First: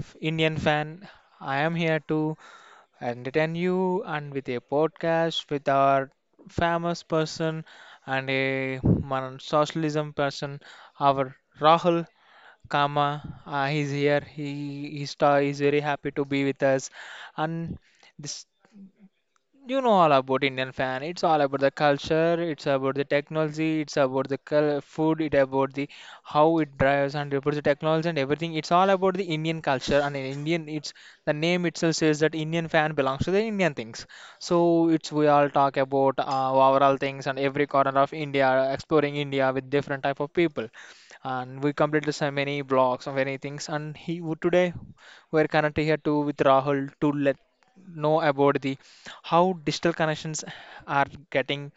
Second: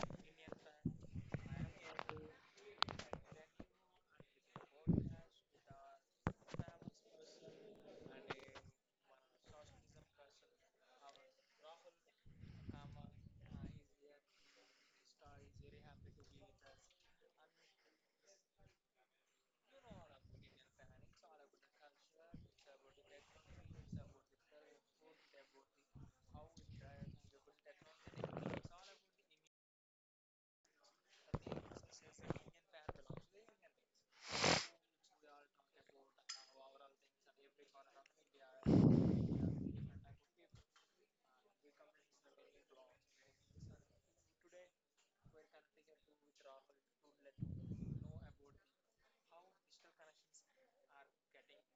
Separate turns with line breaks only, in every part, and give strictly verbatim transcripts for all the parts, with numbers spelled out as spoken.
F- Indian Fan. I am here to entertain you and with a podcast with our famous person and a modern socialism person, our Rahul Kama. Uh, he's here. He he star is very happy to be with us, and this you know all about Indian fan. It's all about the culture. It's about the technology. It's about the cul- food. It about the how it drives and about the technology and everything. It's all about the Indian culture and in Indian. It's the name itself says that Indian fan belongs to the Indian things. So it's we all talk about uh, overall things and every corner of India, exploring India with different type of people, and we completed so many blogs and many things. And he would today we're connected here too with Rahul to let know about the how digital connections are getting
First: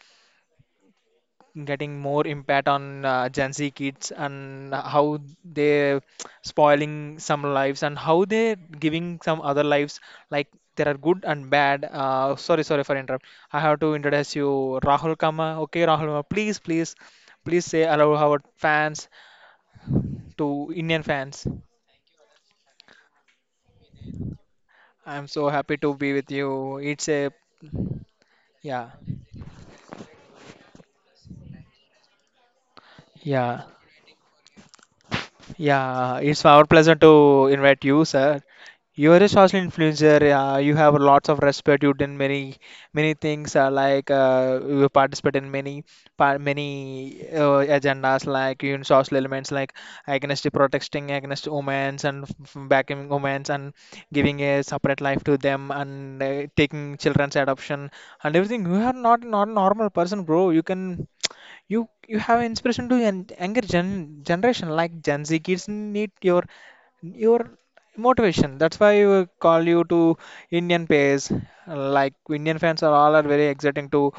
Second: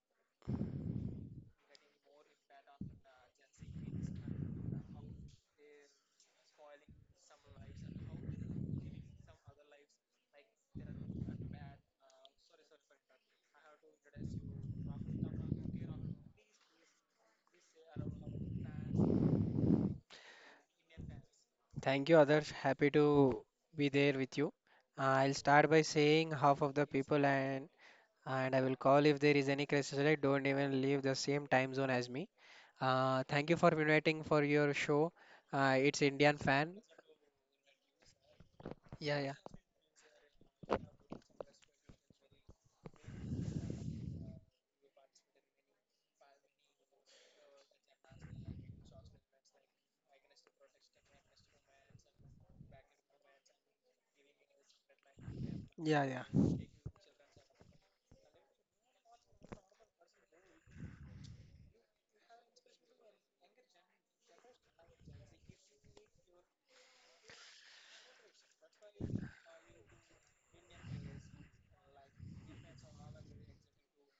getting more impact on uh, Gen Z kids and how they spoiling some lives and how they giving some other lives like there are good and bad. Uh, sorry, sorry for interrupt. I have to introduce you, Rahul Kama. Okay, Rahul, Kama, please, please, please say hello our fans to Indian fans.
Thank you, Adarsh. Happy to be there with you.
I'm
I'll
so
start
happy
by
to be
saying
with
half of
you.
the
It's
people
a
and and I will
yeah,
call if there is any crisis. Like don't even leave the same time zone as me. Uh, thank you
yeah.
for inviting for your show. Uh, it's
Yeah,
Indian
it's our
fan.
pleasure to invite you, sir. You
Yeah,
are a
yeah,
social influencer. Uh, you have lots of respect. You've done many, many things. Uh, like uh, you participate in many, par many uh, agendas, like in social elements, like against protesting against women's and f- f- backing women's and giving a separate life to them
yeah,
and
yeah,
uh, taking children's adoption and everything. You are not not a normal person, bro. You can. You you have inspiration to an younger gen generation like Gen Z kids need your your motivation. That's why we call you to Indian pairs. Like Indian fans are all are very exciting to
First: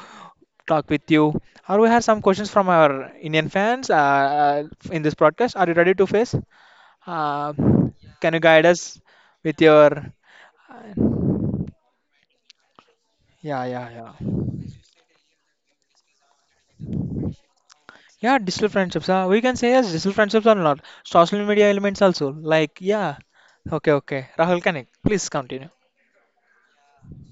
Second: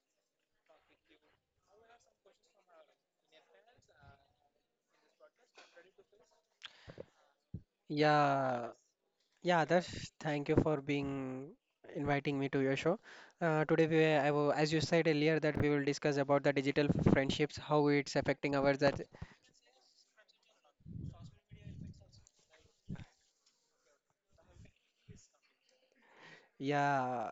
talk with you. Or we have some questions from our Indian fans uh, uh, in this broadcast. Are you ready to face? Uh, can you guide
yeah,
us with
yeah.
your
Adarsh, thank you for being inviting me to your show. Uh,
yeah
today,
yeah
we, I,
yeah.
will- as you said earlier, that we will discuss about the digital friendships, how it's
Yeah,
affecting
digital
our that.
friendships. Uh, we can say yes, digital friendships are not social media elements also. Like, yeah. Okay, okay. Rahul Kanik, please continue.
Yeah,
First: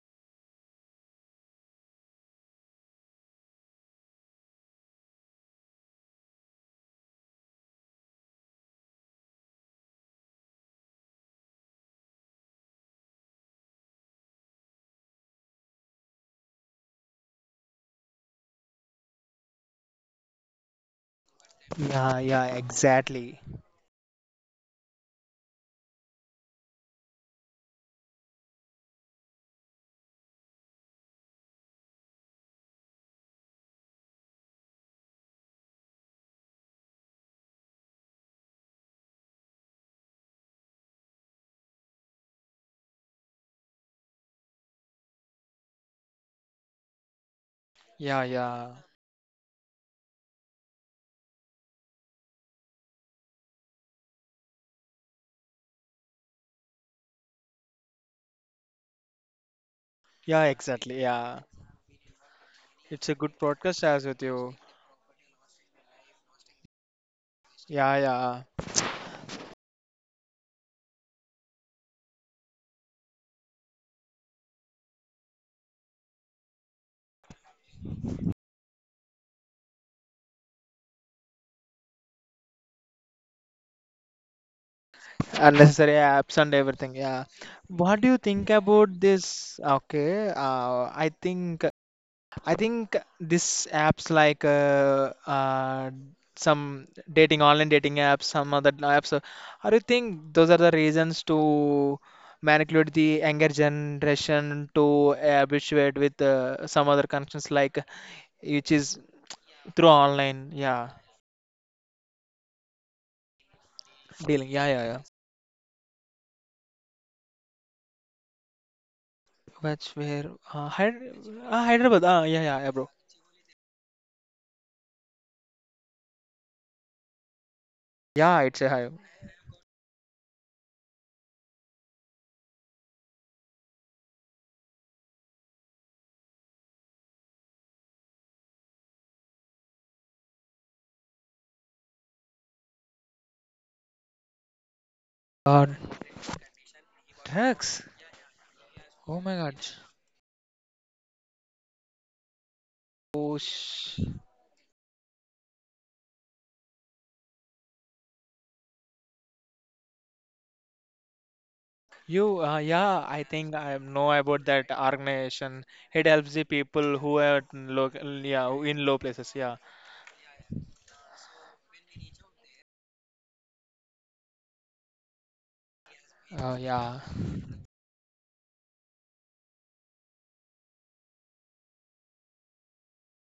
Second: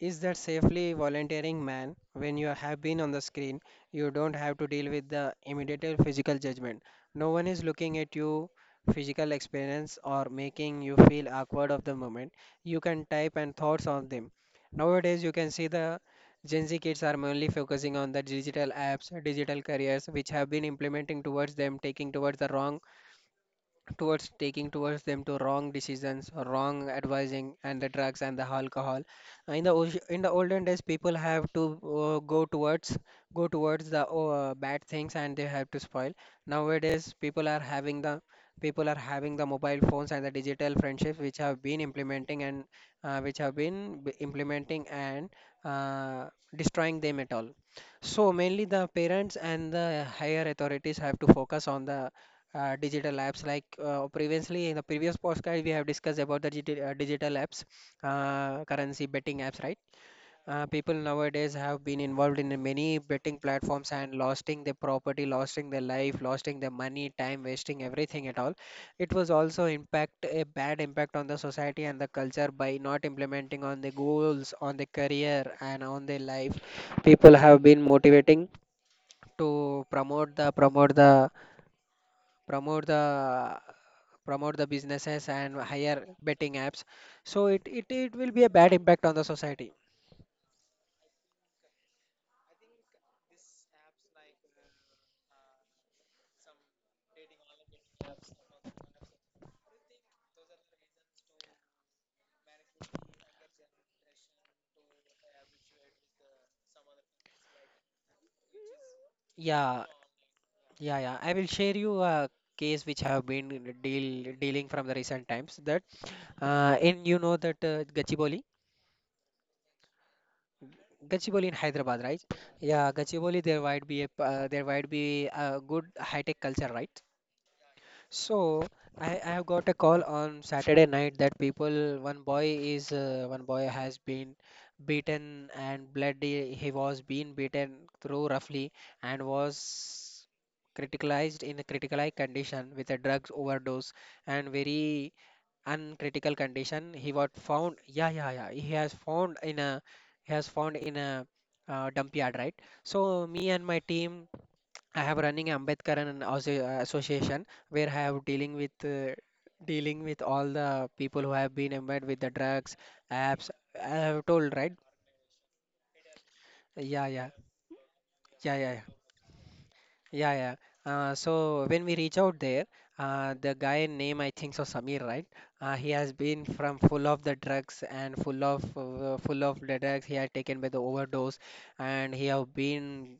is that safely volunteering, man? When you have been on the screen, you don't have to deal with the immediate physical judgment. No one is looking at you physical experience or making you feel awkward of the moment. You can type and thoughts on them. Nowadays, you can see the Gen Z kids are mainly focusing on the digital apps, digital careers, which have been implementing towards them, taking
Yeah,
towards
yeah,
the wrong
exactly.
towards taking towards them to wrong decisions, wrong advising and the drugs and the alcohol. Uh, in the old- in the olden days people have to uh, go towards go towards the uh, bad things and they have to spoil. Nowadays people are having the people are having the mobile phones and the digital friendships which have been implementing and uh, which have been b- implementing and uh, destroying them at all.
Yeah,
So mainly
yeah.
the parents and the higher authorities have to focus on the uh, digital apps. Like uh, previously in the previous podcast, we have discussed about the digi- uh, digital apps, uh, currency betting apps, right?
Yeah,
Uh, people
exactly. Yeah.
nowadays have been involved in many
It's a good
betting
podcast
platforms
as
and
with you.
losting their property, losting their life, losting their money, time wasting,
Yeah,
everything at
yeah.
all. It was also impact a bad impact on the society and the culture by not implementing on the goals, on the career, and on their life. People have been motivating to promote the promote the promote the promote the businesses and
Unnecessary
hire
apps and
betting apps.
everything. Yeah.
So it, it
What do
it
you
will be
think
a bad
about
impact on the
this?
society.
Okay. Uh, I think. I think this apps like uh, uh, some dating online dating apps, some other apps. uh, I do think those are the reasons to manipulate the younger generation to habituate with uh, some other connections like which is
Yeah,
through online, yeah,
yeah, yeah, I will share you a case which I have been deal
dealing, yeah,
dealing
yeah,
from the
yeah.
recent times. That uh, In, you know that uh, Gachibowli,
Which where uh, Hyder
gachiboli in
uh, Hyderabad,
hyderabad,
ah,
right?
yeah, yeah, yeah,
Yeah,
bro.
Gachibowli, there might be a p- uh, there might be a good high tech culture, right?
Yeah, it's
So
a high.
I, I have got a call on Saturday night that people one boy is uh, one boy has been beaten and bloody. He was being beaten through roughly and was criticalized in a critical condition with a drugs overdose and very
God,
uncritical condition he was found.
drugs.
Yeah, yeah, yeah, he has
Oh my
found
God.
in a he has found in a uh, dump yard, right? So
Oh,
me and my
sh.
team, I have running Ambedkaran Asso- uh, Association where I have dealing with uh, dealing with all the people who have been embedded with the
You, uh,
drugs,
yeah, I
apps.
think I
I
know
have
about
told,
that
right?
organization. It helps the people
Yeah,
who
yeah,
are in low, yeah,
yeah,
who
yeah, yeah,
in low places. Yeah.
yeah, yeah. Uh, so when we reach out there, uh, the guy name I think so Samir, right? Uh, he has been
Oh,
from
yeah.
full of the drugs and full of uh, full of the drugs. He had taken by the overdose, and he have been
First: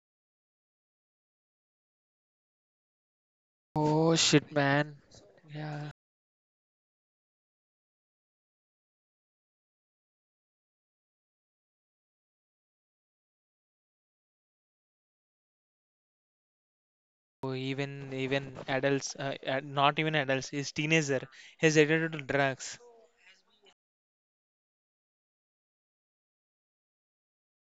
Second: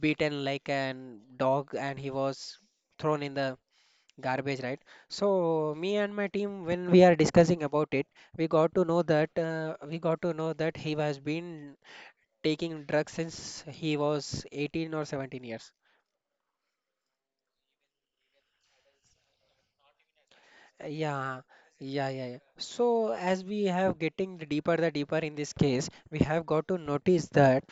beaten like an dog, and he was thrown in the
Oh shit,
garbage, right?
man.
So
Yeah.
me and my team when we are discussing about it, we got to know that uh, we got to know that he has been taking drugs since he was eighteen or seventeen years.
Oh, even even adults, uh, ad- not even adults. He's
Uh,
teenager.
yeah,
He's
yeah,
addicted to
yeah, yeah.
drugs.
So as we have getting deeper the deeper in this case, we have got to notice that,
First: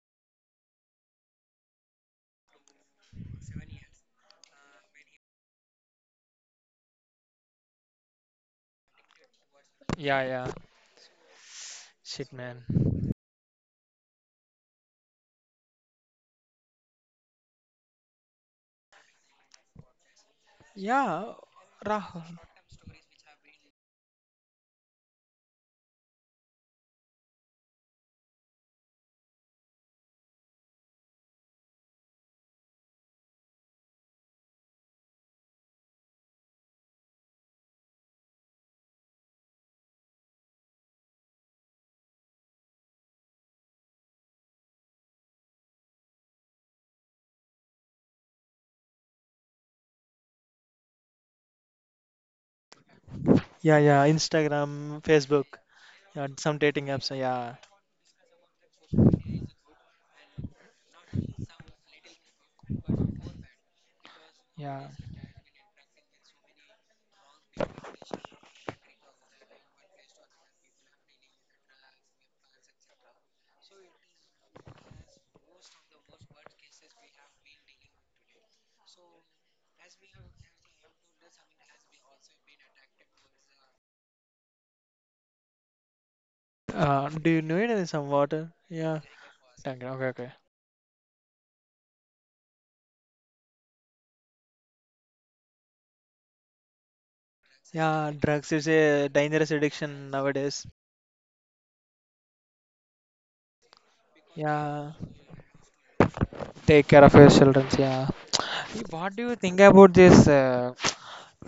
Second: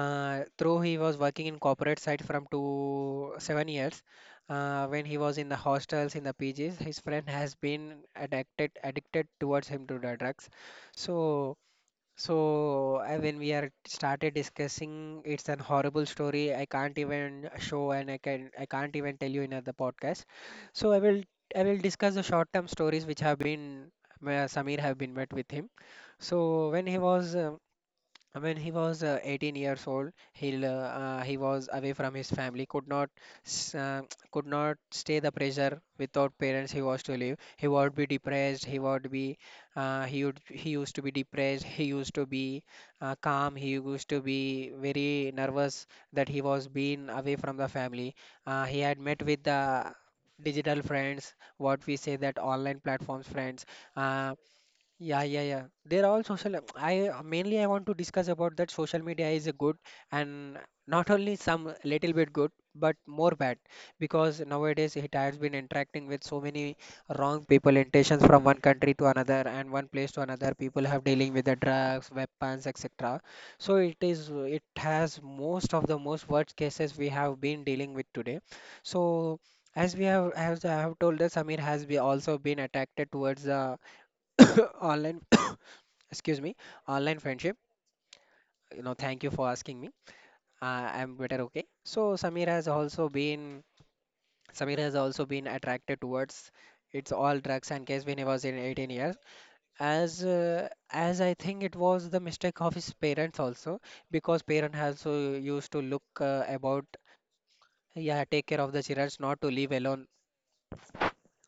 uh, though he was working in corporate side from two seven years, uh, when he was in the hostels in the P Gs, his friend has been addicted addicted towards him to the
Yeah,
drugs.
yeah.
So
Shit, man.
so uh, when we are started discussing, it's an horrible story. I can't even show and I can I can't even tell you in the podcast. So I will
Yeah,
I will discuss the
Rahul.
short term stories which have been where Samir have been met with him. So when he was uh, when he was uh, eighteen years old, he l- uh, he was away from his family, could not s- uh, could not stay the pressure without parents he was to live. He would be depressed. He would be uh, he would he used to be depressed. He used to be uh, calm. He used to be very nervous that he was being away from the family. Uh, he had met with the digital friends, what we say that online platforms friends.
Yeah, yeah.
Uh,
Instagram,
yeah, yeah,
Facebook,
yeah. They're all
yeah, some
social.
dating
I
apps. Yeah,
mainly I want to discuss about that social media is a good and not only some little bit good, but more bad because
yeah.
nowadays it has been interacting with so many wrong people, intentions from one country to another and one place to another. People have dealing with the drugs, weapons, et cetera. So it is it has most of the most worst cases we have been dealing with today. So as we have as I have told that Samir has be also been attracted towards the online, excuse me,
Uh,
online
do you
friendship.
need any some water?
You know,
Yeah.
thank you for asking
Thank you.
me.
Okay, okay.
uh, I'm better. Okay, so samir has also been samir has also been attracted towards it's all drugs and case
Yeah,
when he was
drugs
in
is
eighteen
a
years.
dangerous addiction
as
nowadays.
uh, as I think it was the mistake of his parents also, because parent
Yeah,
also used to look uh, about.
take care of your children. Yeah.
Yeah, take care of the children,
What do you
not to
think
leave
about
alone,
this? Uh,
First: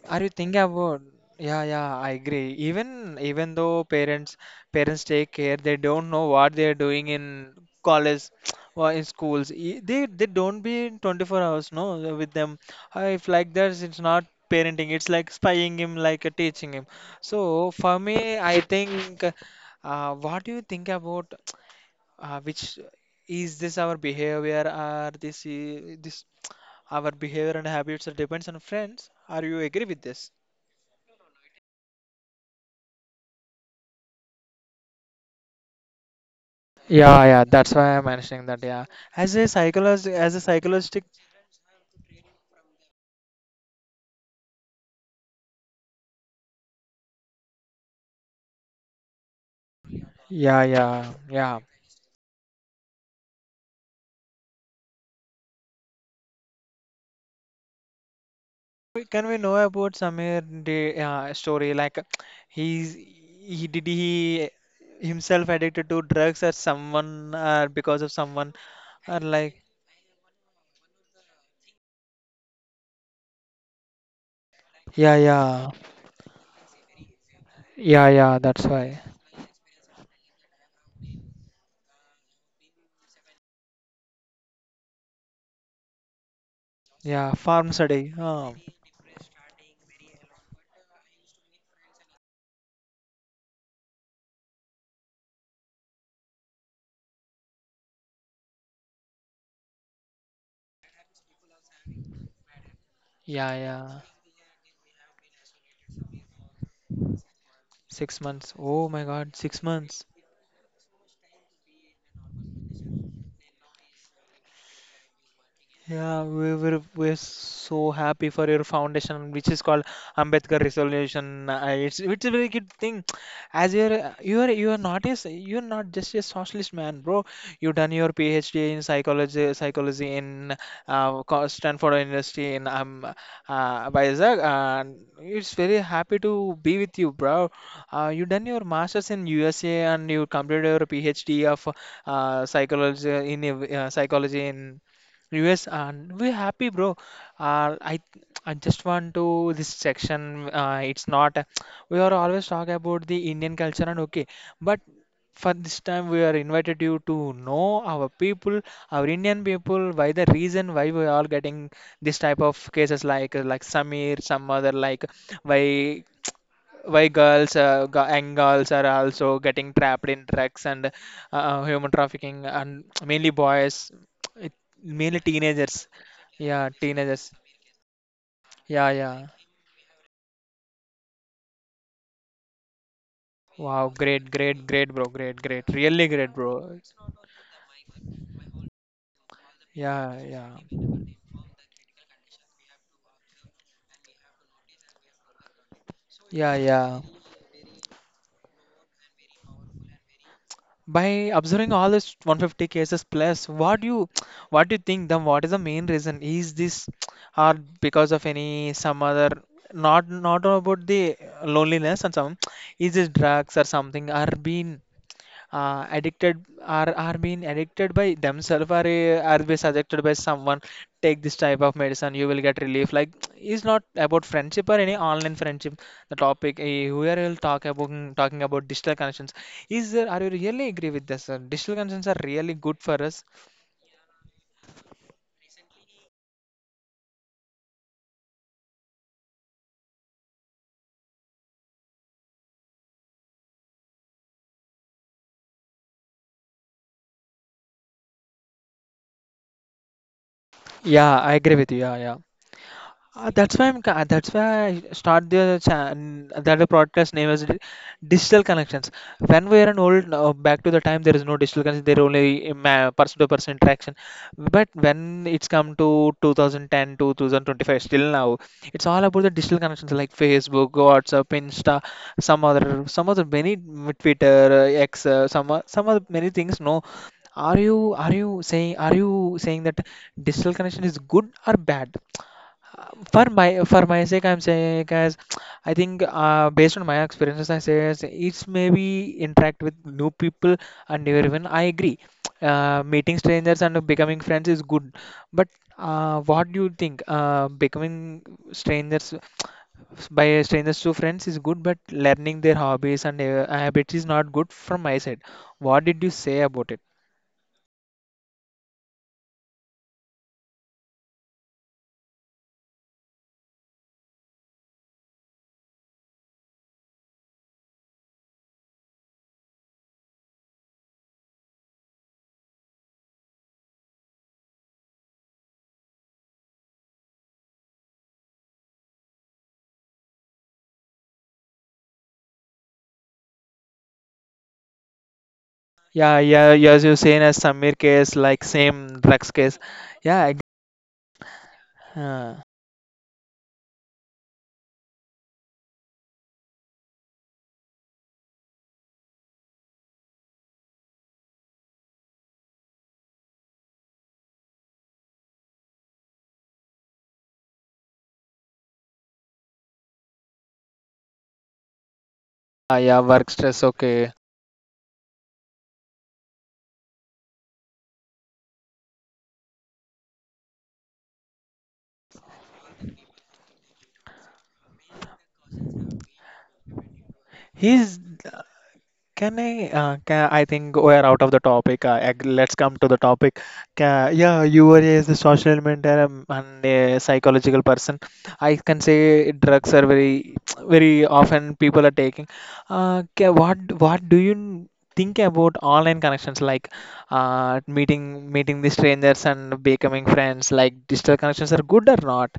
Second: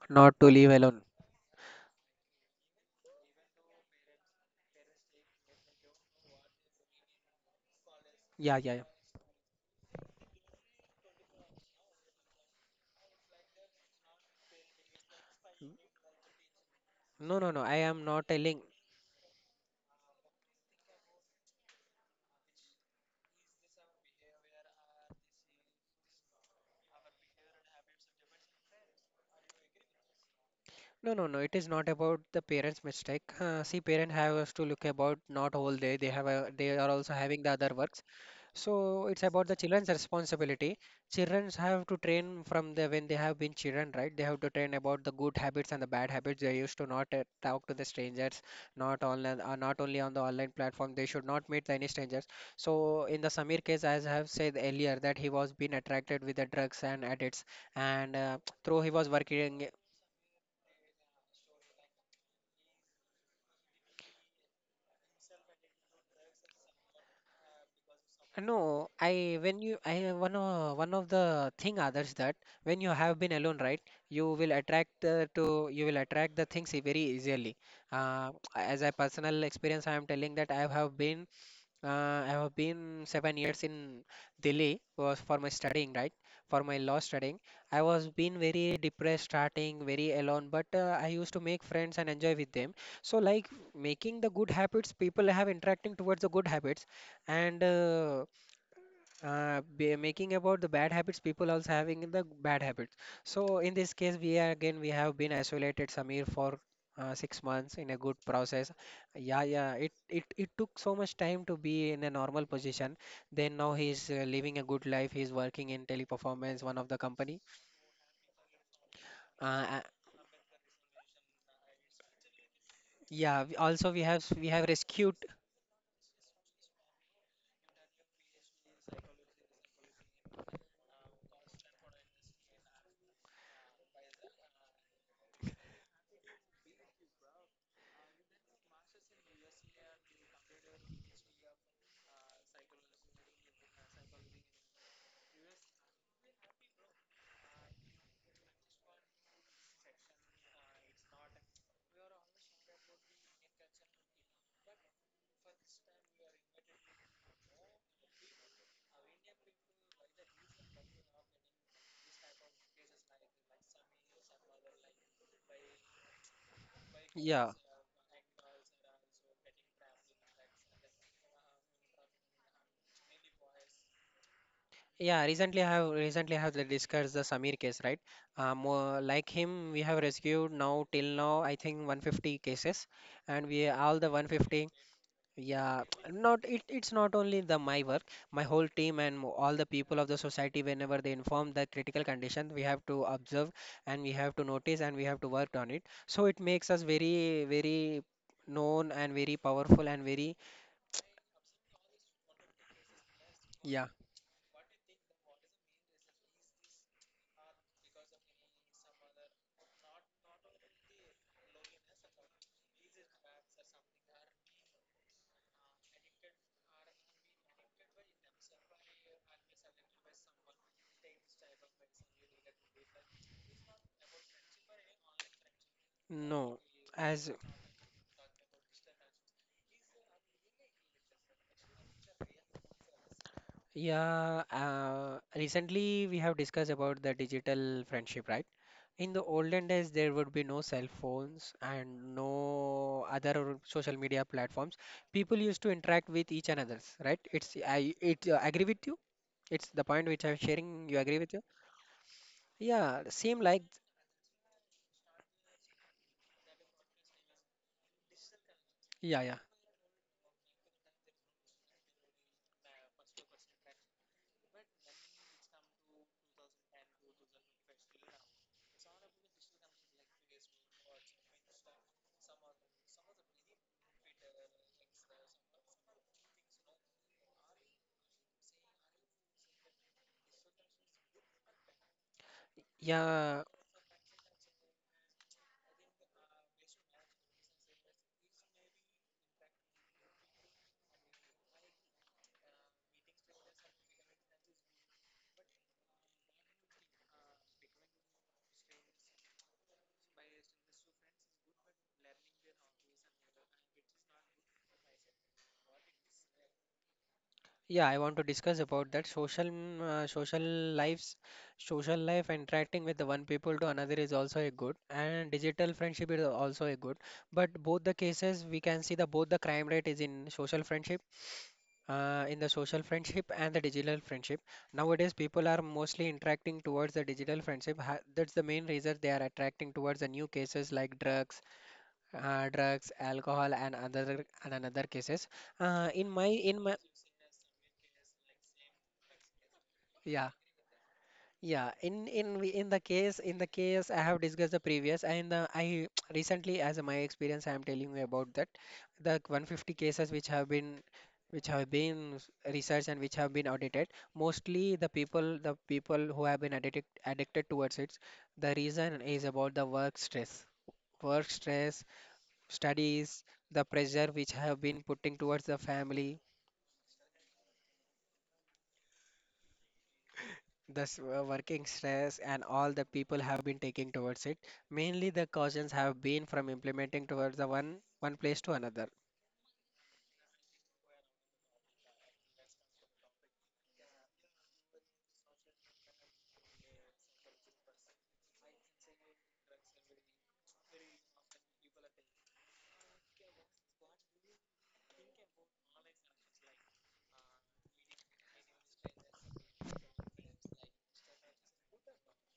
are you
not to
thinking
leave alone.
about? Yeah, yeah, I agree. Even even though parents parents take care, they don't know what they are doing in college
Yeah, yeah, yeah.
or in schools. E- They they don't be twenty-four hours no with them. Uh, If like that, it's not parenting. It's like spying him, like uh, teaching him.
No, no, no,
So
I
for
am not
me, I
telling.
think. Uh, what do you think about? uh, which is this our behavior or this i- this our behavior and habits are depends on friends are you agree with this.
No, no, no. It is not about the parents' mistake. Uh, see, parents have to look about not whole day. They have a, they are also
Yeah, yeah,
having the other
that's why
works.
I'm mentioning that. Yeah,
So it's
as a
about the children's
psychologist as a
responsibility.
psychologist
Children have to train from the when they have been children, right? They have to train about the good habits and the bad habits. They used to not uh, talk to the strangers, not online, uh, not only on the online
yeah,
platform. They
yeah,
should not
yeah.
meet any strangers. So in the Samir case, as I have said earlier, that he was being attracted with the drugs and addicts, and uh, through he
we-
was
can we know
working.
about Samir the uh, story like he's he did he himself addicted to drugs or someone or because of someone
No,
or
I
like.
when you I one of one of the thing others that when you have been alone, right, you will attract
Yeah,
uh,
yeah,
to you will attract the things e, very easily.
yeah,
Uh,
yeah, that's
as a
why.
personal experience, I am telling that I have been uh, I have been seven years in Delhi was for my studying, right, for my law
Yeah
studying.
farm
I
study
was been
huh.
very depressed starting, very alone, but uh, I used to make friends and enjoy with them. So like making the good habits, people have interacting towards the good habits and. Uh, uh, be making about the bad habits people also having in the bad habits. So
Yeah,
in this
yeah.
case we are again we have been isolated samir for uh, six months in a good
Six months.
process.
Oh my God,
Yeah,
six
yeah, it,
months.
it it took so much time to be in a normal position. Then now he's uh, living a good life. He's working in
Yeah, we
teleperformance, one
were
of the
we're
company.
so happy for your foundation, which is
uh,
called
a-
Ambedkar Resolution. Uh, it's it's a very good thing.
yeah, we-
As
also we
you're
have
you're
we have
you're not a
rescued.
s- you're not just a socialist man, bro. You done your PhD in psychology psychology in uh, co- Stanford University in um uh, Vizag, and it's very happy to be with you, bro. Uh, you done your master's in U S A and you completed your PhD of uh, psychology in uh, psychology in. Yes, and we're happy, bro. Uh, I I just want to this section. Uh, it's not we are always talk about the Indian culture and okay, but for this time we are invited you to know our people, our Indian people, why the reason why we are getting this type of cases like like Samir, some other like why why
Yeah,
girls uh, g- young girls are also getting trapped in drugs and uh, uh, human trafficking and mainly boys it, mainly
yeah, recently I
teenagers
have recently I have
yeah
like discussed the
teenagers
Samir case, right? Um,
yeah
uh,
yeah
like him, we have rescued now till now I think one hundred fifty cases, and we
wow
all the
great great
one hundred fifty.
great bro great great
Yeah,
really great
not
bro
it, it's not only the my work, my whole team and mo- all the people of the
yeah yeah
society. Whenever they inform the critical condition, we have to observe and we have to notice and we have to work on it. So it
yeah
makes us
yeah.
very very known and very powerful and very.
By observing all this one hundred fifty cases plus, what do
Yeah,
you what do you think the what is the main reason? Is this or because of any some other not not about the loneliness and some is this drugs or something or been uh, addicted are are being addicted by themselves or uh, are be suggested by someone take this type of medicine you will get relief like it's not about friendship or any online friendship the topic
no,
uh, where
as.
will talk about mm, talking about digital connections is there are you really agree with this uh, digital connections are really good for us.
Yeah, uh, recently we have discussed about the digital friendship, right? In the olden days, there would be no cell phones and no other social media platforms. People used to interact with each another's, right? It's I it uh, agree with you. It's the point which I'm sharing. You
Yeah,
agree
I
with you?
agree with you. Yeah, yeah.
Yeah,
Uh,
same
that's
like,
why I'm. ca- That's why I start the chan- that the podcast name as di- digital connections.
yeah, yeah,
When we are an old uh, back to the time, there is no digital connection. There only person to person interaction. But when it's come to twenty ten to twenty twenty-five, still now, it's all about the digital connections like Facebook, WhatsApp, Insta, some other, some other many mm, Twitter, uh, X, uh, some o- some other many things. No, are you are you saying are you saying that digital connection is good or bad? For
yeah.
my for my sake I'm saying guys I think uh, based on my experiences I say is it's maybe interact with new people and new even I agree uh, meeting strangers and becoming friends is good but uh, what do you think uh, becoming strangers by strangers to friends is good but learning their hobbies and uh, habits is not good from my side. What did you say about it?
Yeah, I want to discuss about that social mm, uh, social lives, social life interacting with the one people to another is also a good, and digital friendship is also a good. But both the cases we can see the both the crime rate is in social friendship, uh, in the social friendship and the digital friendship. Nowadays, people are mostly interacting towards the digital friendship. Ha that's the main reason they are attracting towards the new cases like drugs, uh, drugs, alcohol, and other and another cases. Uh, in
Yeah
my
yeah
in
yeah
my
as you're saying as Samir case like same drugs case yeah
yeah Yeah, in
exactly.
in we- in the case in the case I have discussed the previous and the, I recently as my experience I am telling you about that the one hundred fifty cases which have been which have been s- researched and which have been audited, mostly the people the people who have been addicted addicted towards it. The reason is about the work stress, work stress,
Ah, yeah,
studies,
work stress.
the pressure
Okay.
which have been putting towards the family, the s- uh, working stress, and all the people have been taking towards it. Mainly the cautions have been from implementing towards the one
He's
one place to another.
can I? Uh, can, I think we're out of the topic. Uh, ag- let's come to the topic. Ca yeah, you were a social media um, and a psychological person. I can say drugs are very, very often people are taking. Uh, ca- what what do you think about online connections like uh, meeting meeting the strangers and becoming friends? Like digital connections are good or not?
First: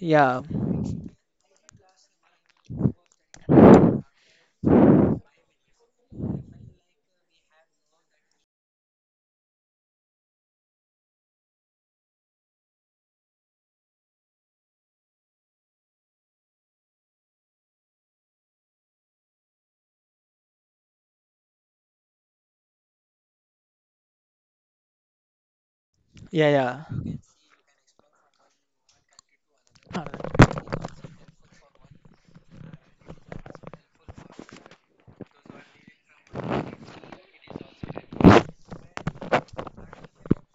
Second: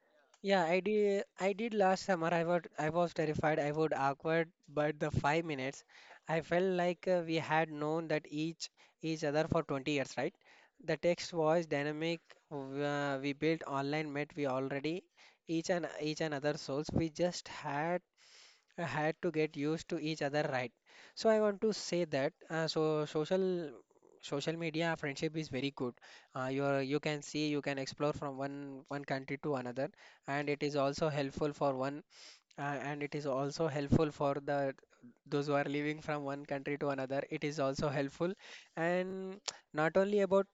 Yeah,
Yeah, I did. I did last summer. I was I was terrified. I would awkward, but the five minutes, I felt like uh, we had known that each each other for twenty years, right? The text was dynamic. w- Uh, we built online, met we already each and each and other souls. We just had had to get used to each other, right? So I want to say that, uh, so social social media friendship is very good. Uh,
yeah,
you are, you
yeah.
can see, you can explore from one one country to another, and it is also helpful for one uh, and it is also helpful for the those who are living from one country to another. It is also helpful. And not only about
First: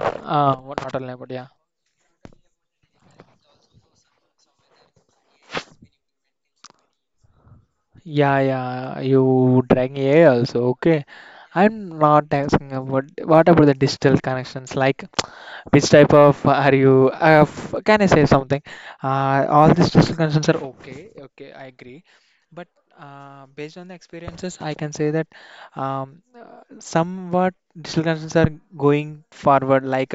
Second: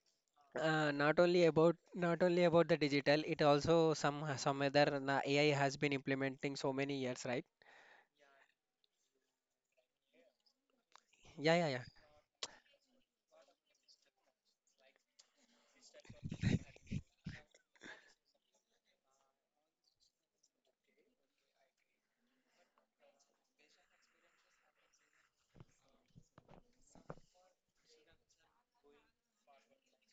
Uh, what
uh,
not online,
not
but
only
yeah.
about not only about the digital, it also some some other na- A I has been implementing so many years, right?
Yeah, yeah, you drag A I also. Okay,
Yeah, yeah, yeah.
I'm not asking about what about the digital connections? Like, which type of are you? Uh, f- can I say something? Uh, all these digital connections are okay. Okay, I agree. But uh, based on the experiences, I can say that. Um, somewhat digital connections are going forward. Like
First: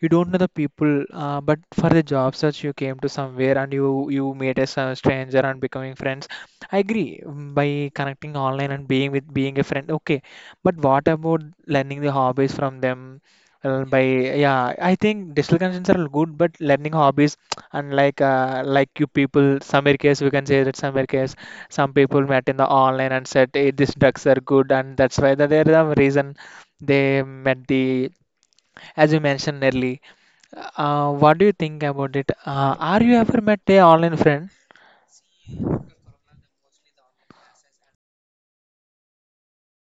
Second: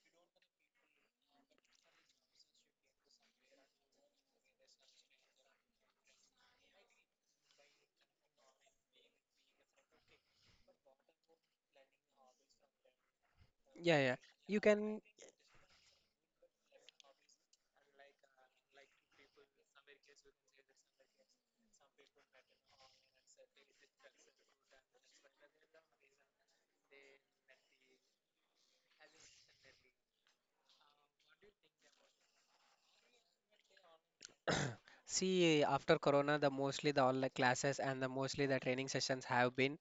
you don't know the people, uh, but for the job search you came to somewhere and you you met a s- stranger and becoming friends. I agree mm, by connecting online and being with being a friend. Okay, but what about learning the hobbies from them? Uh, by
Yeah, yeah. You
yeah, I
can
think digital connections are good, but learning hobbies and like uh, like you people, some case we can say that some case some people met in the online and said hey, these drugs are good and that's why that are the reason they met the as you mentioned early uh, what do you think about it uh, are you ever met a online friend?
see after Corona, the mostly the online classes and the mostly the training sessions have been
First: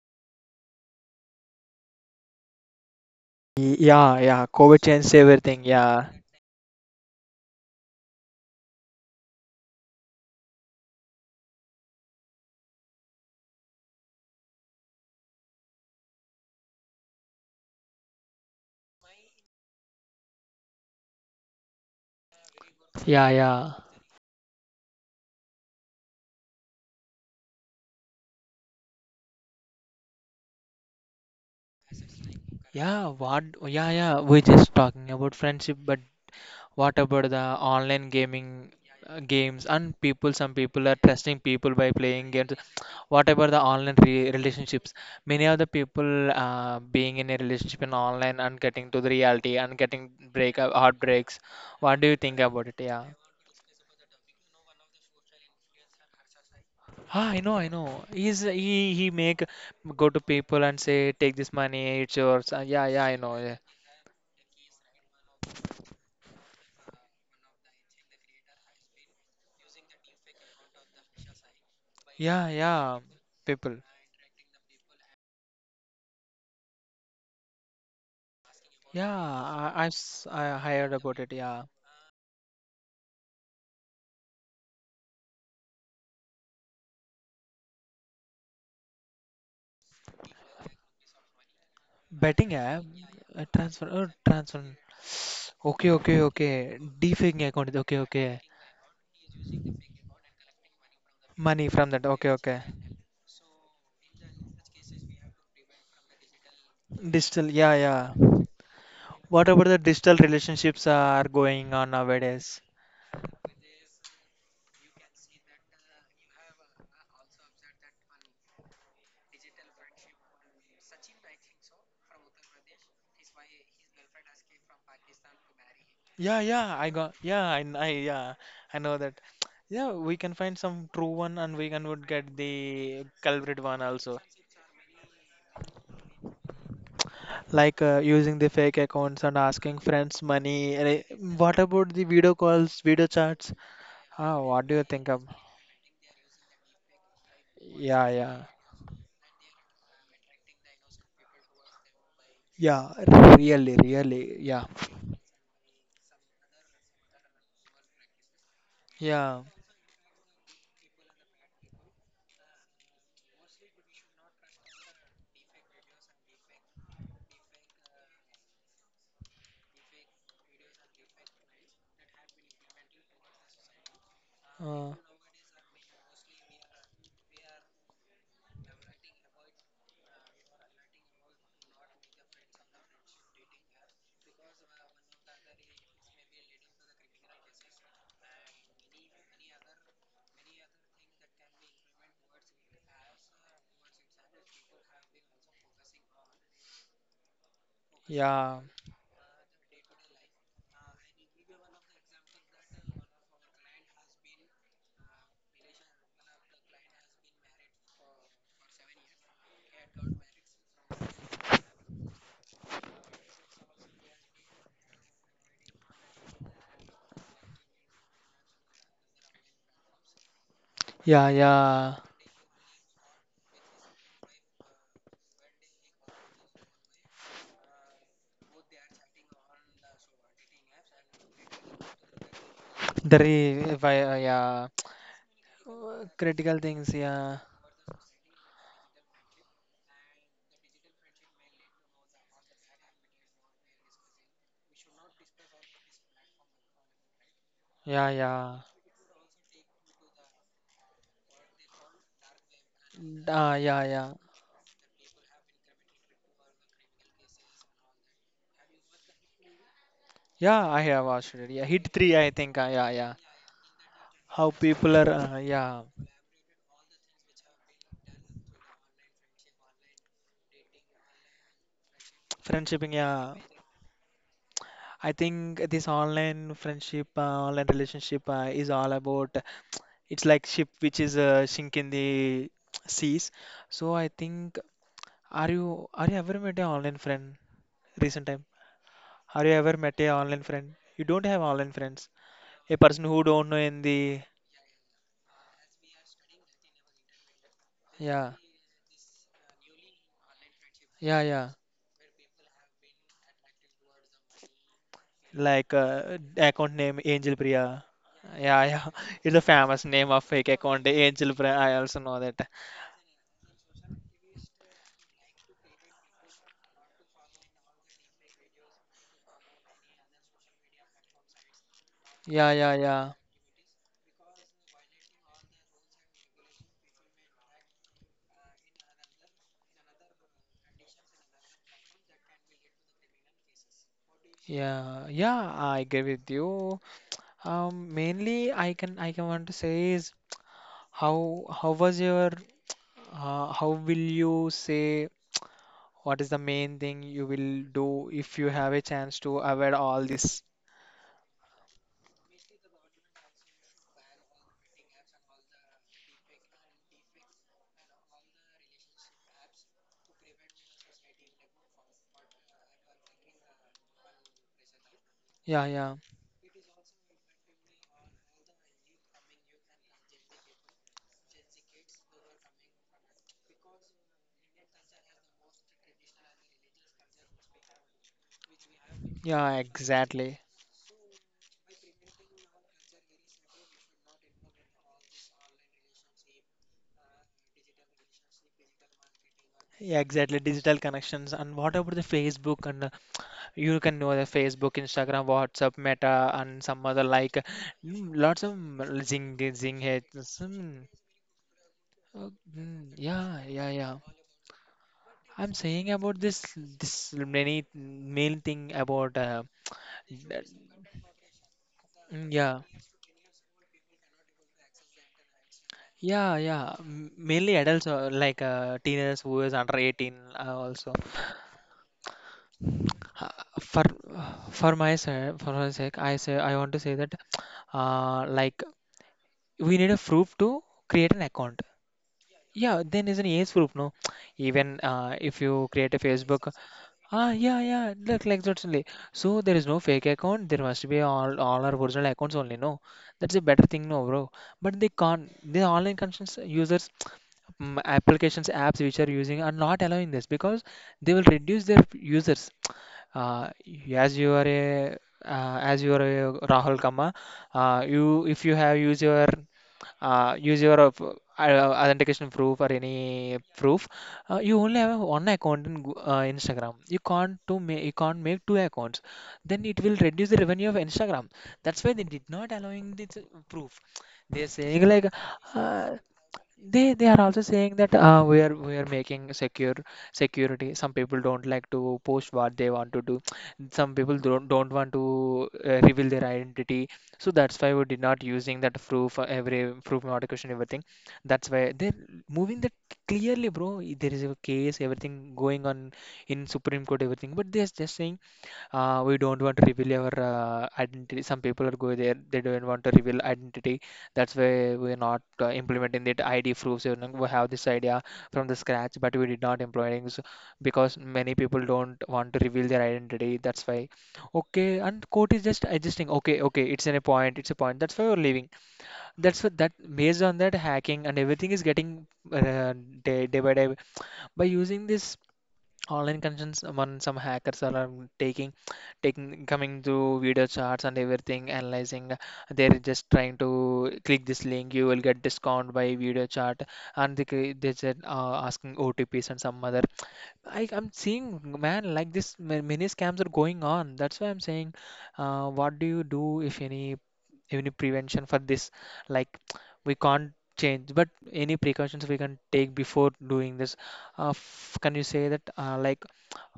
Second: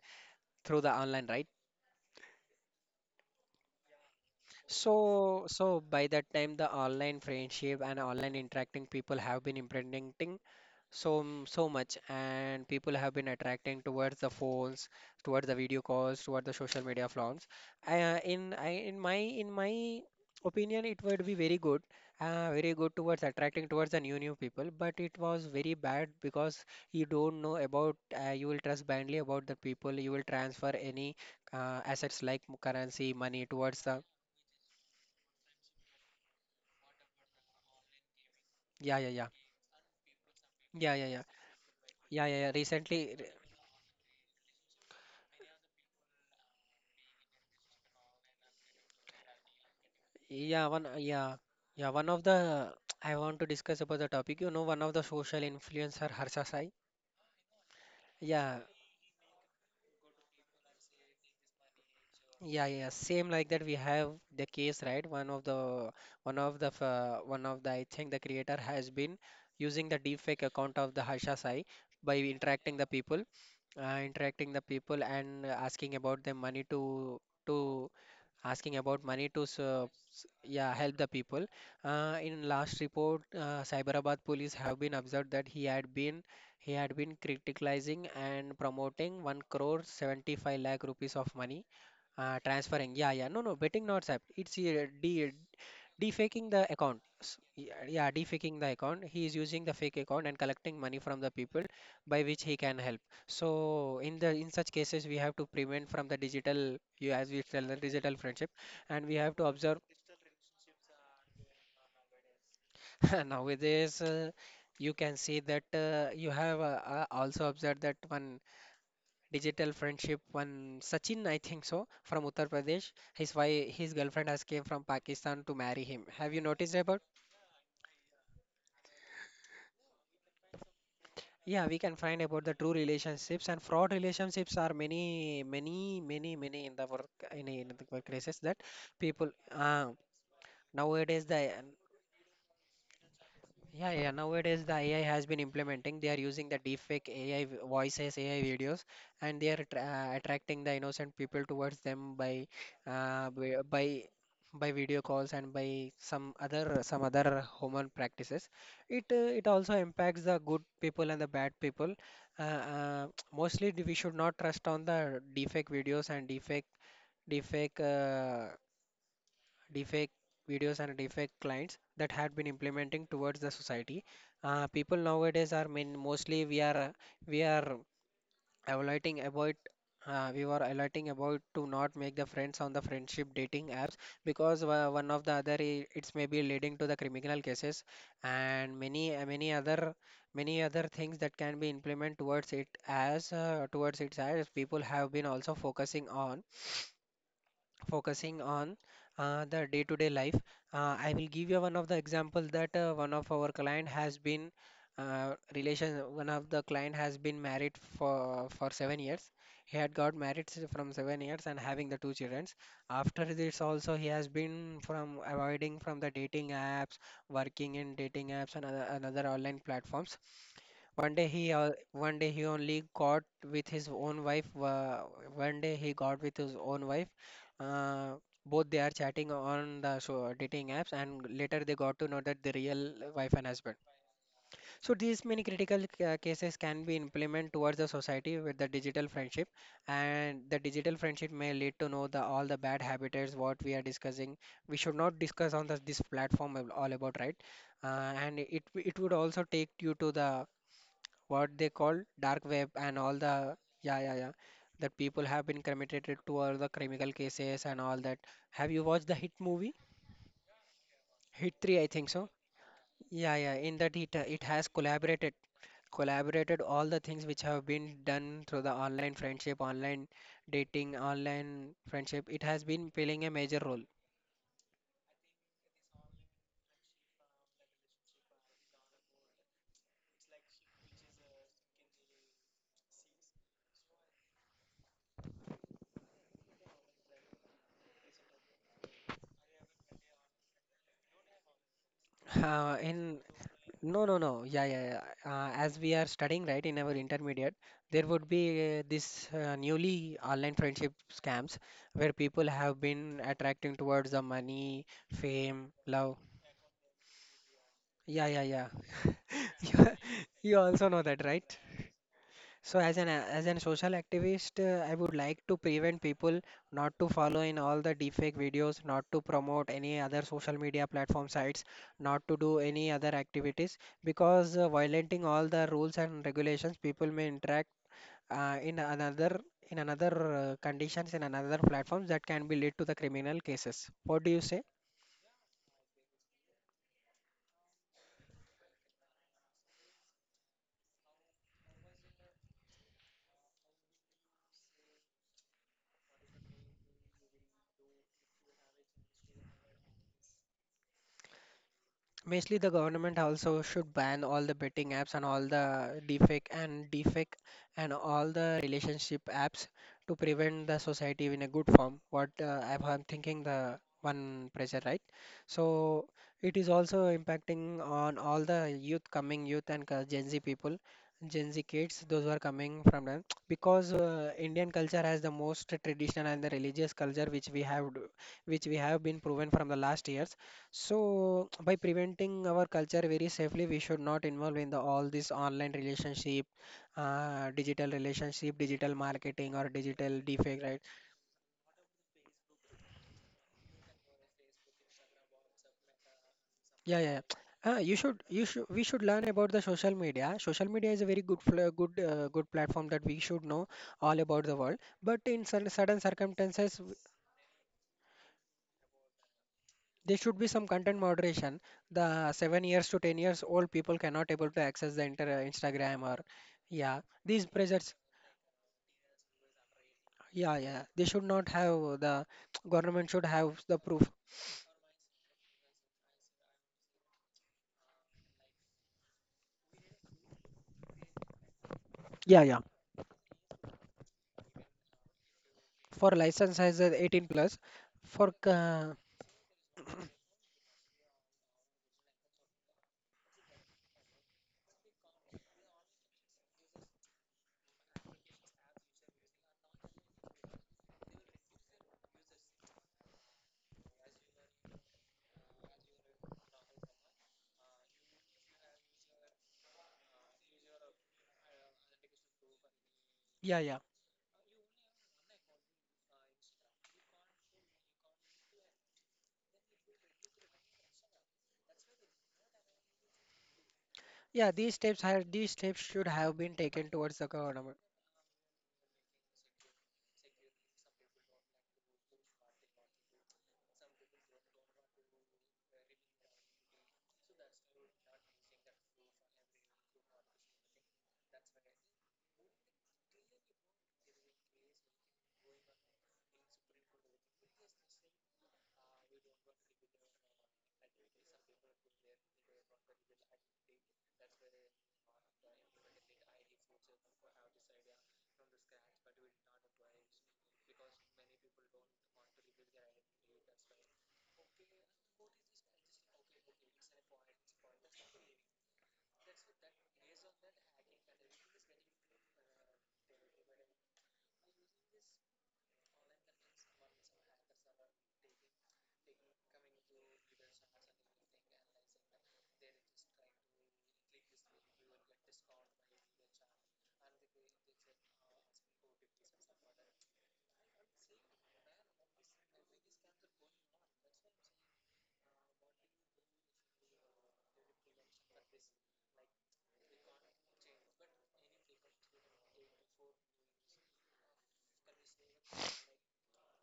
through the online, right?
Y- yeah yeah covid changed
So,
everything
so by
yeah
that time, the online friendship and online interacting people have been implementing so m- so much, and people have been attracting towards the phones, towards the video calls, towards the social media forms. I, uh, in I, in my in my opinion, it would be very good, uh, very good towards
yeah
attracting
yeah
towards the new new people, but it was very bad because you don't know about uh, you will trust blindly about the people. You will transfer any uh, assets like m-
yeah
currency
what
money towards
yeah
the
yeah we're just talking about friendship but what about the online gaming
yeah yeah
uh,
yeah
games and people? Some people
yeah
are
yeah yeah
trusting people by
yeah
playing
yeah yeah
games.
recently.
What about the online re relationships? Many of the people uh, being in a relationship in online and getting to the reality and getting
Yeah,
breakup
one, yeah,
heartbreaks.
yeah.
What
One
do you
of
think about
the
it? Yeah.
I want to discuss about the topic. You know, one of the social influencer, Harsha Sai.
Ah, I know, I know. He's
Yeah,
he he make go to people and say take this money, it's yours. Uh,
yeah,
yeah,
yeah.
yeah, I
Same
know.
like
Yeah,
that. We have the case, right? One of the, one of the, uh, one of the. I think the creator has been using the deepfake account of the Harsha Sai by
yeah,
interacting the
yeah.
people,
People.
uh, interacting the people and uh, asking about the money to to asking about
Yeah,
money to
I,
serve,
I've s- I
yeah,
heard
help the
about it.
people.
Yeah.
Uh, in last report, uh, Cyberabad police have been observed that he had been he had been criticalizing and promoting one crore seventy-five lakh rupees of money, uh,
Betting app,
transferring. Yeah, yeah, no,
uh,
no, betting
transfer, oh,
not app. It's
transfer.
a deal,
Okay, okay,
defaking the
okay.
account. S-
Defaking account is
yeah,
okay,
yeah,
okay.
defaking the account, he is using the fake account and collecting money from the people
Money from that,
by
okay,
which he
okay.
can help. So in the in such cases, we have to prevent from the digital, you, as we
Digital,
tell,
yeah,
the digital
yeah.
friendship, and we have to
What about the
observe.
digital relationships are going on nowadays?
Nowadays, uh, you can see that uh, you have uh, uh, also observed that one digital friendship, one Sachin, I think so, from Uttar Pradesh, his wife, his girlfriend has came from Pakistan to marry him. Have
Yeah,
you noticed
yeah, I
about?
got, yeah, I, I, yeah, I know that. Yeah, we can find some true one and
Yeah,
we
we
can
can
would
find
get
about the true
the
relationships
culprit
and
one
fraud
also.
relationships are many, many, many, many in the work in, in
Like
the
uh, using
workplaces
the
that
fake accounts
people
and asking
uh,
friends money, and, uh,
nowadays the
what about the video calls, video chats?
yeah, yeah.
Ah,
Nowadays,
what
the
do you
A I
think of?
has been implementing. They are using the deepfake A I
Yeah,
voices, A I
yeah.
videos, and they are attra uh, attracting the innocent people towards them by,
Yeah,
uh, by
really,
by
really, yeah,
by video calls and by some other some other human practices. It uh,
yeah.
it also impacts the good people and the bad people. Uh, uh, mostly, we should not trust on the deepfake videos and deepfake deepfake. Uh, deepfake videos and deepfake clients that had been implementing towards the society. Uh,
Uh,
people nowadays are mean mostly we are uh, we are evaluating about uh, we were alerting about to not make the friends on the friendship dating apps, because uh, one of the other i- it's maybe leading to the criminal cases and many uh, many other many other things that can be implemented towards it as uh, towards its, as people have been also focusing on focusing
yeah.
on uh, the day-to-day life. Uh, I will give you one of the example that uh, one of our client has been uh, relation. One of the client has been married for for seven years. He had got married s- from seven years and having the two children. After this, also he has been from avoiding from the dating apps, working in dating apps and other, another online platforms. One day
Yeah,
he uh,
yeah.
one day he only got with his own wife. Uh, One day he got with his own wife. Uh, both they are chatting on the so dating apps, and later they got to know that the real
The
wife
re
and husband.
if I uh, yeah.
So these many critical
Uh,
uh, cases
Critical
can
things,
be
yeah.
implemented towards the society with the digital friendship, and the digital friendship may lead to know the all the bad habits what we are discussing. We should not discuss on the, this platform all about, right?
Yeah,
Uh, and
yeah.
it it would also take you to the what they call dark web and all the
Uh, yeah,
yeah yeah
yeah.
yeah that people have been committed to all the criminal cases and all that. Have you watched the Hit movie?
Yeah, I have watched it.
Hit
Yeah,
three, I
Hit
think
three,
so.
I think. Uh, yeah, yeah.
Yeah, yeah. In that it uh, it
How
has
people are,
collaborated
uh, yeah.
collaborated all the things which have been done through the online friendship, online dating, online friendship. It has been
Friendshiping,
playing a
yeah.
major role.
I think this online friendship, uh, online relationship uh, is all about. It's like ship which is uh, sink in the seas. So I think. Are you are you ever met a online friend recent time? Are you ever met a online friend? You don't have online friends.
Uh,
A person
in
who don't know in
No, no,
the.
no. Yeah, yeah, yeah. Uh, as we are studying, right, in our intermediate, there would
Yeah,
be uh, this uh, newly online friendship
yeah, yeah,
scams where people have been attracting towards the money, fame,
like
love.
uh, account name Angel Priya.
Yeah, yeah,
Yeah,
yeah.
yeah. It's a
You,
famous name of fake
you
account
also know that,
Angel Priya.
right?
I also know that.
So as an as an social activist, uh, I would like to prevent people not to follow in all the deepfake videos, not to promote any other social media platform sites, not to
Yeah,
do
yeah,
any other
yeah.
activities, because uh, violating all the rules and regulations, people may interact uh, in another in another uh, conditions in another platforms that can be lead to the criminal cases. What do you say?
Yeah, yeah, I agree with you. Um, mainly I can I can want to say is how how was your uh, how will you say, what is the main thing you will do if you have a chance to avoid all this?
Basically, the government also should ban all the betting apps and all the deepfake and deepfake and all the relationship apps to prevent the society in a good form. What uh, I'm I'm thinking the one pressure, right?
Yeah, yeah,
So it is also impacting on all the youth coming youth and cu- Gen Z people, Gen Z kids, those who are coming from them because uh, Indian culture has the most traditional and the religious culture which we have d- which we have been proven
yeah,
from the last years.
exactly.
So by preventing our culture very safely, we should not involve in the all this online relationship, uh, digital relationship, digital marketing, or
Yeah,
digital
exactly.
defect,
Digital
right?
connections. And what about the Facebook and uh, you can know the Facebook, Instagram, WhatsApp, Meta, and some
Yeah,
other
yeah,
like uh,
yeah. Uh, you
mm,
should,
lots
you
of
should, we should
mm,
learn about
Zing,
the
Zing
social media.
heads.
Social
Mm,
media is a very good, fl- good, uh,
oh,
good platform
mm,
that we should
yeah,
know
yeah, yeah.
all about the world. But in
I'm
certain,
saying
certain
about this
circumstances, w-
this many main thing about uh,
there should be
that-
some content moderation. The
mm, yeah.
seven years to ten years old people cannot able to access the inter uh, Instagram or
Yeah, yeah.
yeah,
M-
these
Mainly adults
pressures.
or like uh, teenagers who is under eighteen,
Yeah,
uh,
yeah.
also.
They should not have the government should
Uh,
have the
For
proof.
for my se- for my sake, I say I want to say that uh, like we need a proof to create an account.
Yeah, yeah.
Yeah, then is an age group, no? Even uh, if you create a
For
Facebook,
license as a eighteen
ah,
plus,
yeah, yeah, look
for
like that only.
uh,
So there is no fake account. There must be all all our original accounts only. No, that's a better thing, no, bro. But they can't. The online content users, mm, applications, apps which are using are not allowing this because they will reduce their users. Uh, as you are a uh, as you are a Rahul Kama, uh, you if you have used your uh, use your uh, p- uh, authentication proof or any
yeah, yeah,
proof, uh, you only have one account in Goo- uh, instagram. You can't to ma- you can't make two accounts, then it will reduce the revenue of Instagram. That's why they did not allowing this proof.
yeah.
They're
These
saying
steps
like
have these steps
uh,
should have been taken
they they
towards
are
the
also
government.
saying that uh, we are we are making secure security. Some people don't like to post what they want to do. Some people don't don't want to uh, reveal their identity. So that's why we did not using that proof, uh, every proof modification everything. That's why they're moving that clearly, bro. There is a case, everything going on in Supreme Court, everything. But they're just saying uh, we don't want to reveal our uh, identity. Some people are going there, they don't want to reveal identity. That's why we're not uh, implementing that I D proofs. You know, we have this idea from the scratch, but we did not employ it, so- because many people don't want to reveal their identity. That's why. Okay, and code is just adjusting. Okay, okay, it's in a point. It's a point. That's why we're leaving. That's what, that based on that, hacking and everything is getting uh, day, day by day by using this online concerns, when some hackers are um, taking, taking coming to video charts and everything analyzing, they're just trying to click this link you will get discount by video chart, and they, cre- they said uh, asking O T Ps and some other. I, i'm seeing man like this ma- many scams are going on, that's why I'm saying, uh, what do you do if any any prevention for this, like we can't change but any precautions we can take before doing this, uh, f- can you say that, uh, like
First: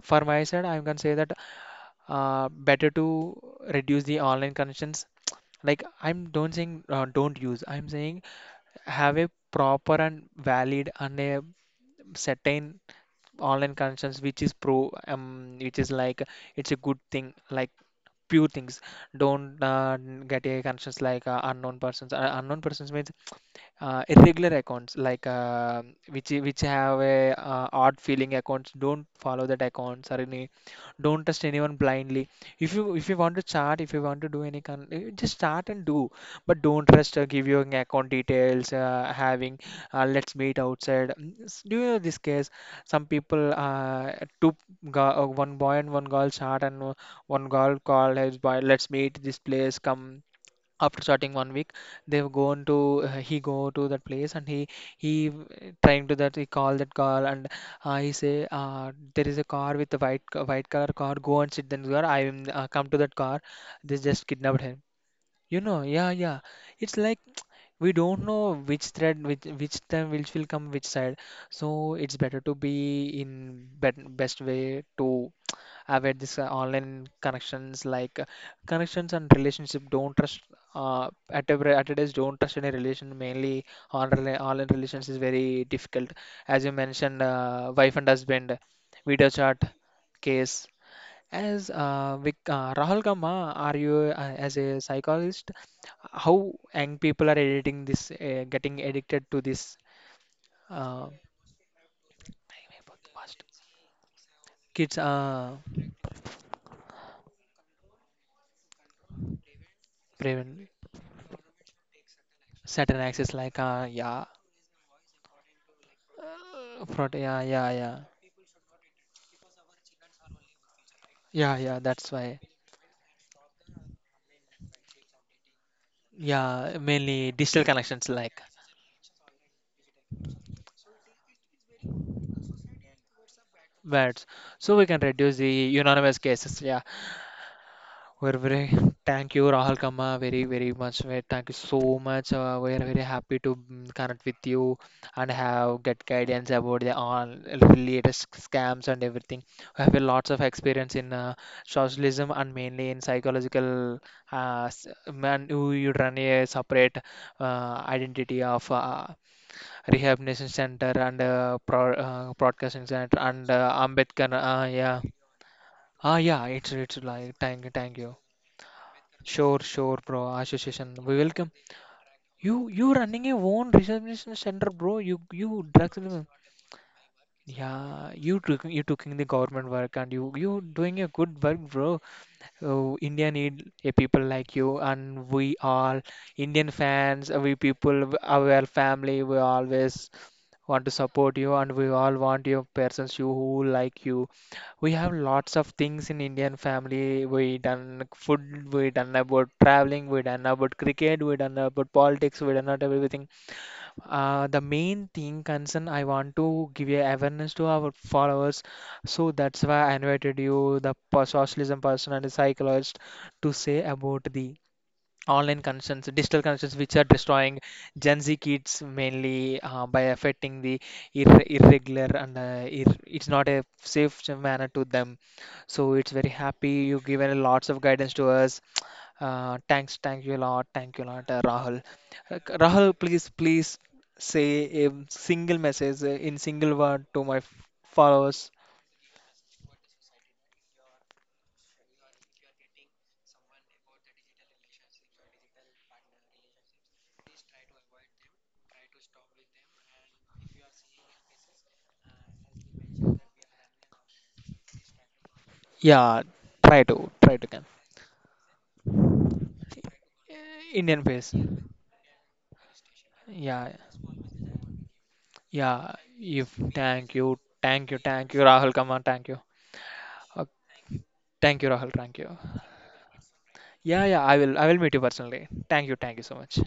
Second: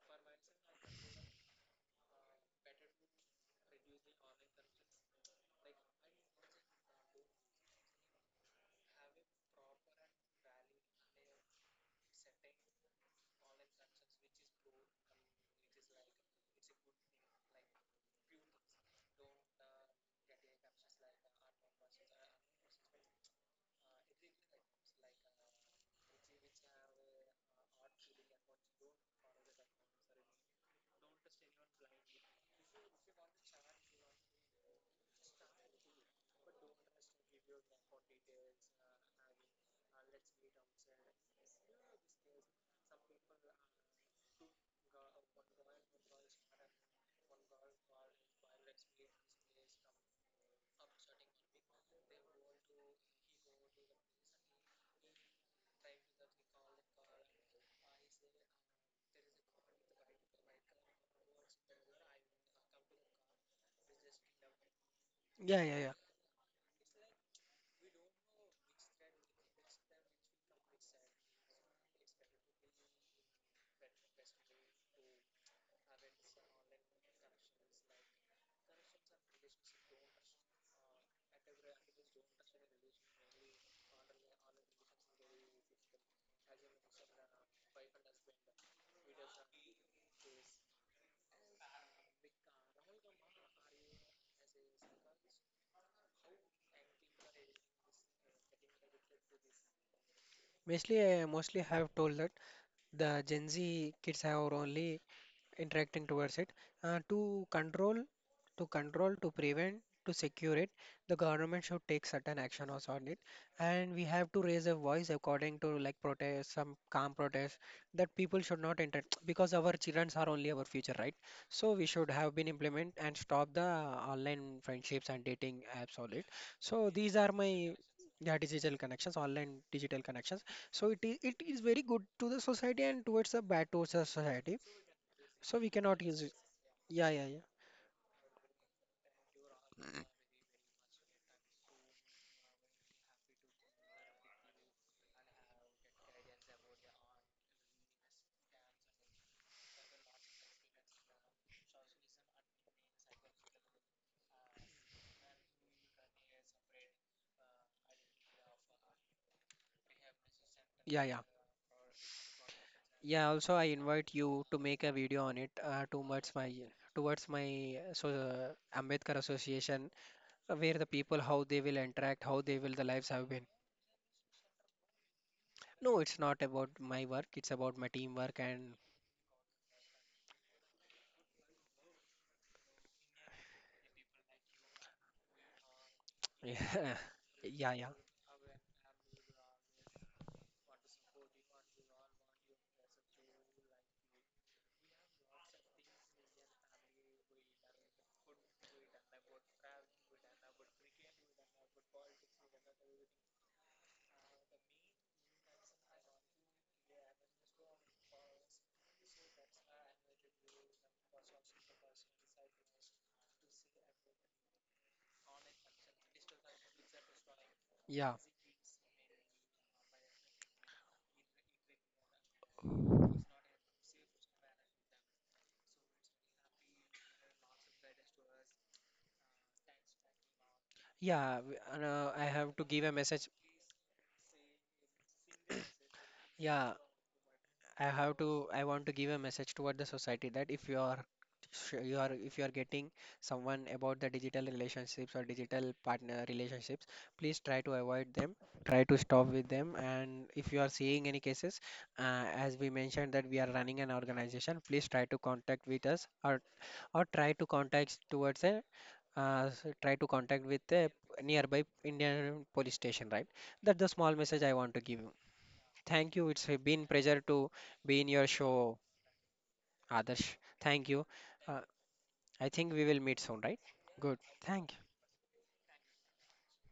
for my side I can say that uh, better to reduce the online connections, like I'm don't saying uh, don't use, I'm saying have a proper and valid and a certain online concerns which is pro um which is like it's a good thing, like pure things. Don't uh, n- get a conscience, like uh, unknown persons, uh, unknown persons means uh, irregular accounts, like uh, which which have a uh, odd feeling accounts, don't follow that accounts or any. Don't trust anyone blindly. If you if you want to chart, if you want to do any kind, eh, just start and do, but don't trust, uh, give your account details, uh, having, uh, let's meet outside. Mm, s- do you know this case, some people uh, two, ga- uh, one boy and one girl chat, and uh, one girl called his boy, let's meet this place, come. After starting one week, they've gone to, uh, he go to that place and he he uh, trying to that he call, that call, and uh, he say uh, there is a car with a white co- white color car, go and sit in the car, I am uh, come to that car. They just kidnapped him you
Yeah, yeah,
know
yeah.
Yeah, yeah. It's like we don't know which thread, which which time which will come, which side. So it's better to be in bet best way to. I've had this uh, online connections, like uh, connections and relationship, don't trust, uh, at every at today's, don't trust any relation, mainly on rela- online relations is very difficult. As you mentioned, uh, wife and husband video chat case. As uh, Vic, uh, Rahul Gamma, are you, uh, as a psychologist, how young people are editing this, uh, getting addicted to this. uh,
Mostly, I mostly have told that the Gen Z kids have
Kids,
only
uh
interacting towards it, uh, to control, to control, to prevent, to secure
prevent,
it, the government should take certain action also
certain
on it,
access, like uh
and we
yeah.
have to raise a voice according to like protest, some calm
Fraud, yeah,
protest,
yeah, yeah,
that people should not enter because our children are only our future, right?
yeah,
So
yeah.
we should
That's
have
why,
been implement and stop the online friendships and dating apps all it.
yeah,
So these are
mainly digital
my
connections
yeah
like
digital connections online digital connections. So it is, it is very good to the society and towards the bad towards the
words.
society.
So we can reduce the
So we cannot
unanimous
use it.
cases. Yeah,
Yeah, yeah, yeah.
we're very, thank you, Rahul Kama, very, very much. We Thank you so much. Uh, we're very happy to mm, connect with you and have get guidance about the all latest scams and everything. We have a lots of experience in uh, socialism and mainly in psychological. Uh, s- Man, you you run a separate uh, identity of uh, rehabilitation center
Yeah, yeah.
and uh, pro- uh, broadcasting center
Yeah,
and
also I
uh,
invite
Ambedkar.
you to
Uh,
make a
yeah.
video on it uh,
Ah,
towards
yeah.
my
It's it's
towards
like thank you,
my uh,
thank
so
you.
uh, Ambedkar
Sure,
Association
sure, bro.
uh, where the
Association, we
people how
welcome
they will interact, how they
you.
will the
You
lives
running
have
your
been.
own rehabilitation center, bro. You you drugs.
No, it's
and-
not about my work, it's about my
Yeah, you
teamwork
took
and
you taking the government work and you you doing a good work, bro. Oh, India need a people like you, and we all Indian fans, we
yeah, yeah.
people, our family, we always want to support you, and we all want your persons you who like you. We have lots of things in Indian family, we done food, we done about traveling, we done about cricket, we done about politics, we done about everything. Uh, the main thing concern, I want to give a awareness to our followers, so that's why I invited you, the per- socialism person and the psychologist, to say about the online concerns, digital concerns, which are destroying
Yeah.
Gen Z kids, mainly uh, by affecting the ir- irregular and uh, ir- it's not a safe manner to them. So it's very happy you've given lots of guidance to us. Uh, thanks, thank you a lot, thank you a lot,
Yeah,
uh,
w- and, uh,
Rahul.
no, I
Uh,
have to give a
Rahul,
message.
please, please say a single message uh, in
Yeah,
single word to my
I have to.
followers.
I want to give a message toward the society that if you are, sh- you are, if you are getting someone about the digital relationships or digital partner relationships, please try to avoid them. Try to stop with them. And if you are seeing any cases, uh, as we mentioned that we are running an organization, please try to contact with us,
Yeah,
or
try
or
to,
try
try
to
to can.
contact towards a uh, s- try to contact with the
Indian face.
nearby Indian police station, right?
Yeah,
That's the small message I want to give you.
yeah,
Thank you. It's
if
been
thank
pleasure
you,
to
thank
be
you,
in your
thank you, Rahul.
show,
Come on, thank you.
Adarsh.
Uh,
Thank you. Uh,
Thank you, Rahul. Thank you.
I think we will meet soon, right?
Yeah,
Good.
yeah, I will, I
Thank you.
will meet you personally. Thank you, thank you so much.